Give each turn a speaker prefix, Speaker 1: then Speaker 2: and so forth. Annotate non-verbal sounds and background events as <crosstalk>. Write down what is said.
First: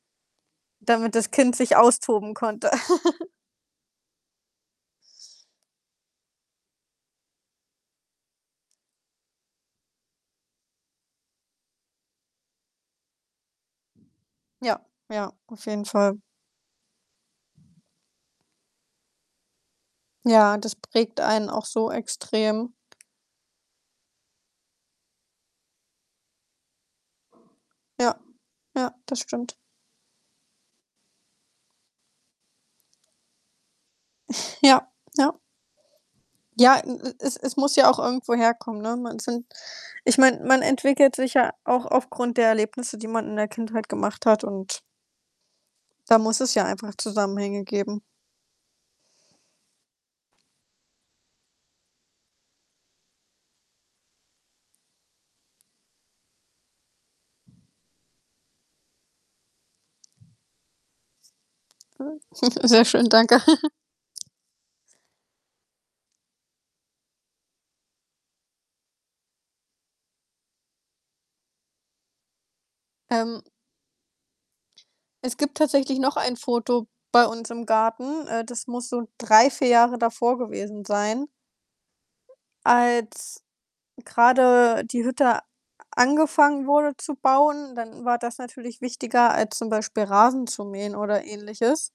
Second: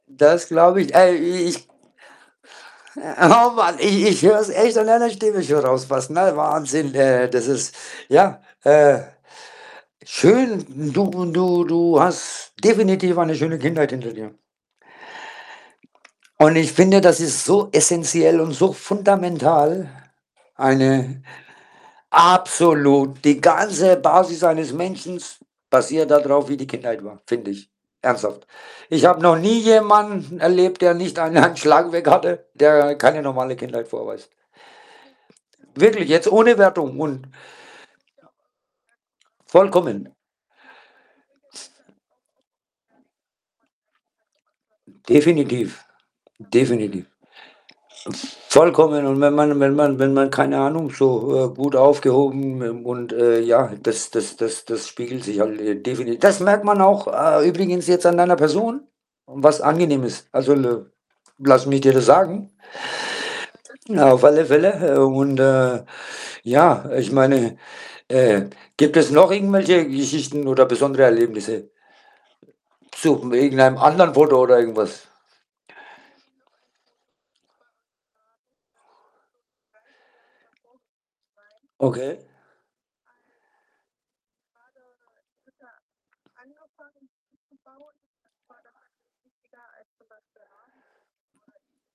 Speaker 1: Das glaube ich,
Speaker 2: Damit das Kind
Speaker 1: ehrlich.
Speaker 2: sich
Speaker 1: <unintelligible>
Speaker 2: austoben konnte.
Speaker 1: Äh,
Speaker 2: <chuckles>
Speaker 1: <snorts> hau Mann! Ich ich höre es echt an deiner Stimme schon raus fast. Ne, Wahnsinn! Äh, das ist ja, äh schön. Du du du hast definitiv eine schöne Kindheit hinter dir.
Speaker 2: Ja, ja, auf jeden Fall.
Speaker 1: Und ich finde, das ist so essenziell und so fundamental
Speaker 2: Ja, das prägt
Speaker 1: eine
Speaker 2: einen auch so extrem.
Speaker 1: absolut! Die ganze Basis eines Menschens basiert da drauf, wie die Kindheit war, finde ich,
Speaker 2: Ja,
Speaker 1: ernsthaft.
Speaker 2: ja,
Speaker 1: Ich
Speaker 2: das
Speaker 1: habe noch
Speaker 2: stimmt.
Speaker 1: nie jemanden erlebt, der nicht ein einen Schlag weg hatte, der keine normale Kindheit vorweist.
Speaker 2: <snorts> Ja, ja.
Speaker 1: Wirklich, jetzt ohne
Speaker 2: Ja, e
Speaker 1: Wertung
Speaker 2: e
Speaker 1: und ja.
Speaker 2: es es muss ja auch irgendwo herkommen, ne? Man sind
Speaker 1: Vollkommen.
Speaker 2: ich meine, man entwickelt sich ja
Speaker 1: S
Speaker 2: auch aufgrund der Erlebnisse, die man in der Kindheit gemacht hat und
Speaker 1: Definitiv,
Speaker 2: da muss es ja einfach
Speaker 1: definitiv.
Speaker 2: Zusammenhänge geben.
Speaker 1: Vollkommen und wenn man und wenn man wenn man, keine Ahnung, so, äh, gut aufgehoben, ähm, und, äh, ja, das das das das spiegelt sich halt, äh, defini das merkt man auch, äh, übrigens jetzt an deiner Person und was angenehm ist. Also, I lass mich dir das
Speaker 2: Mhm.
Speaker 1: sagen.
Speaker 2: <chuckles> Sehr schön, danke. <chuckles>
Speaker 1: Ja, auf alle Fälle, äh, und, äh, ja, ich meine, äh gibt es noch irgendwelche Geschichten oder besondere Erlebnisse zu
Speaker 2: Ähm
Speaker 1: irgendeinem anderen Foto oder irgendwas?
Speaker 2: Es gibt tatsächlich noch ein Foto bei uns im Garten. Äh, das muss so 3, 4 Jahre davor gewesen sein.
Speaker 1: Okay.
Speaker 2: Als grade die Hütte a angefangen wurde zu bauen, dann war das natürlich wichtiger als zum Beispiel Rasen zu mähen oder Ähnliches.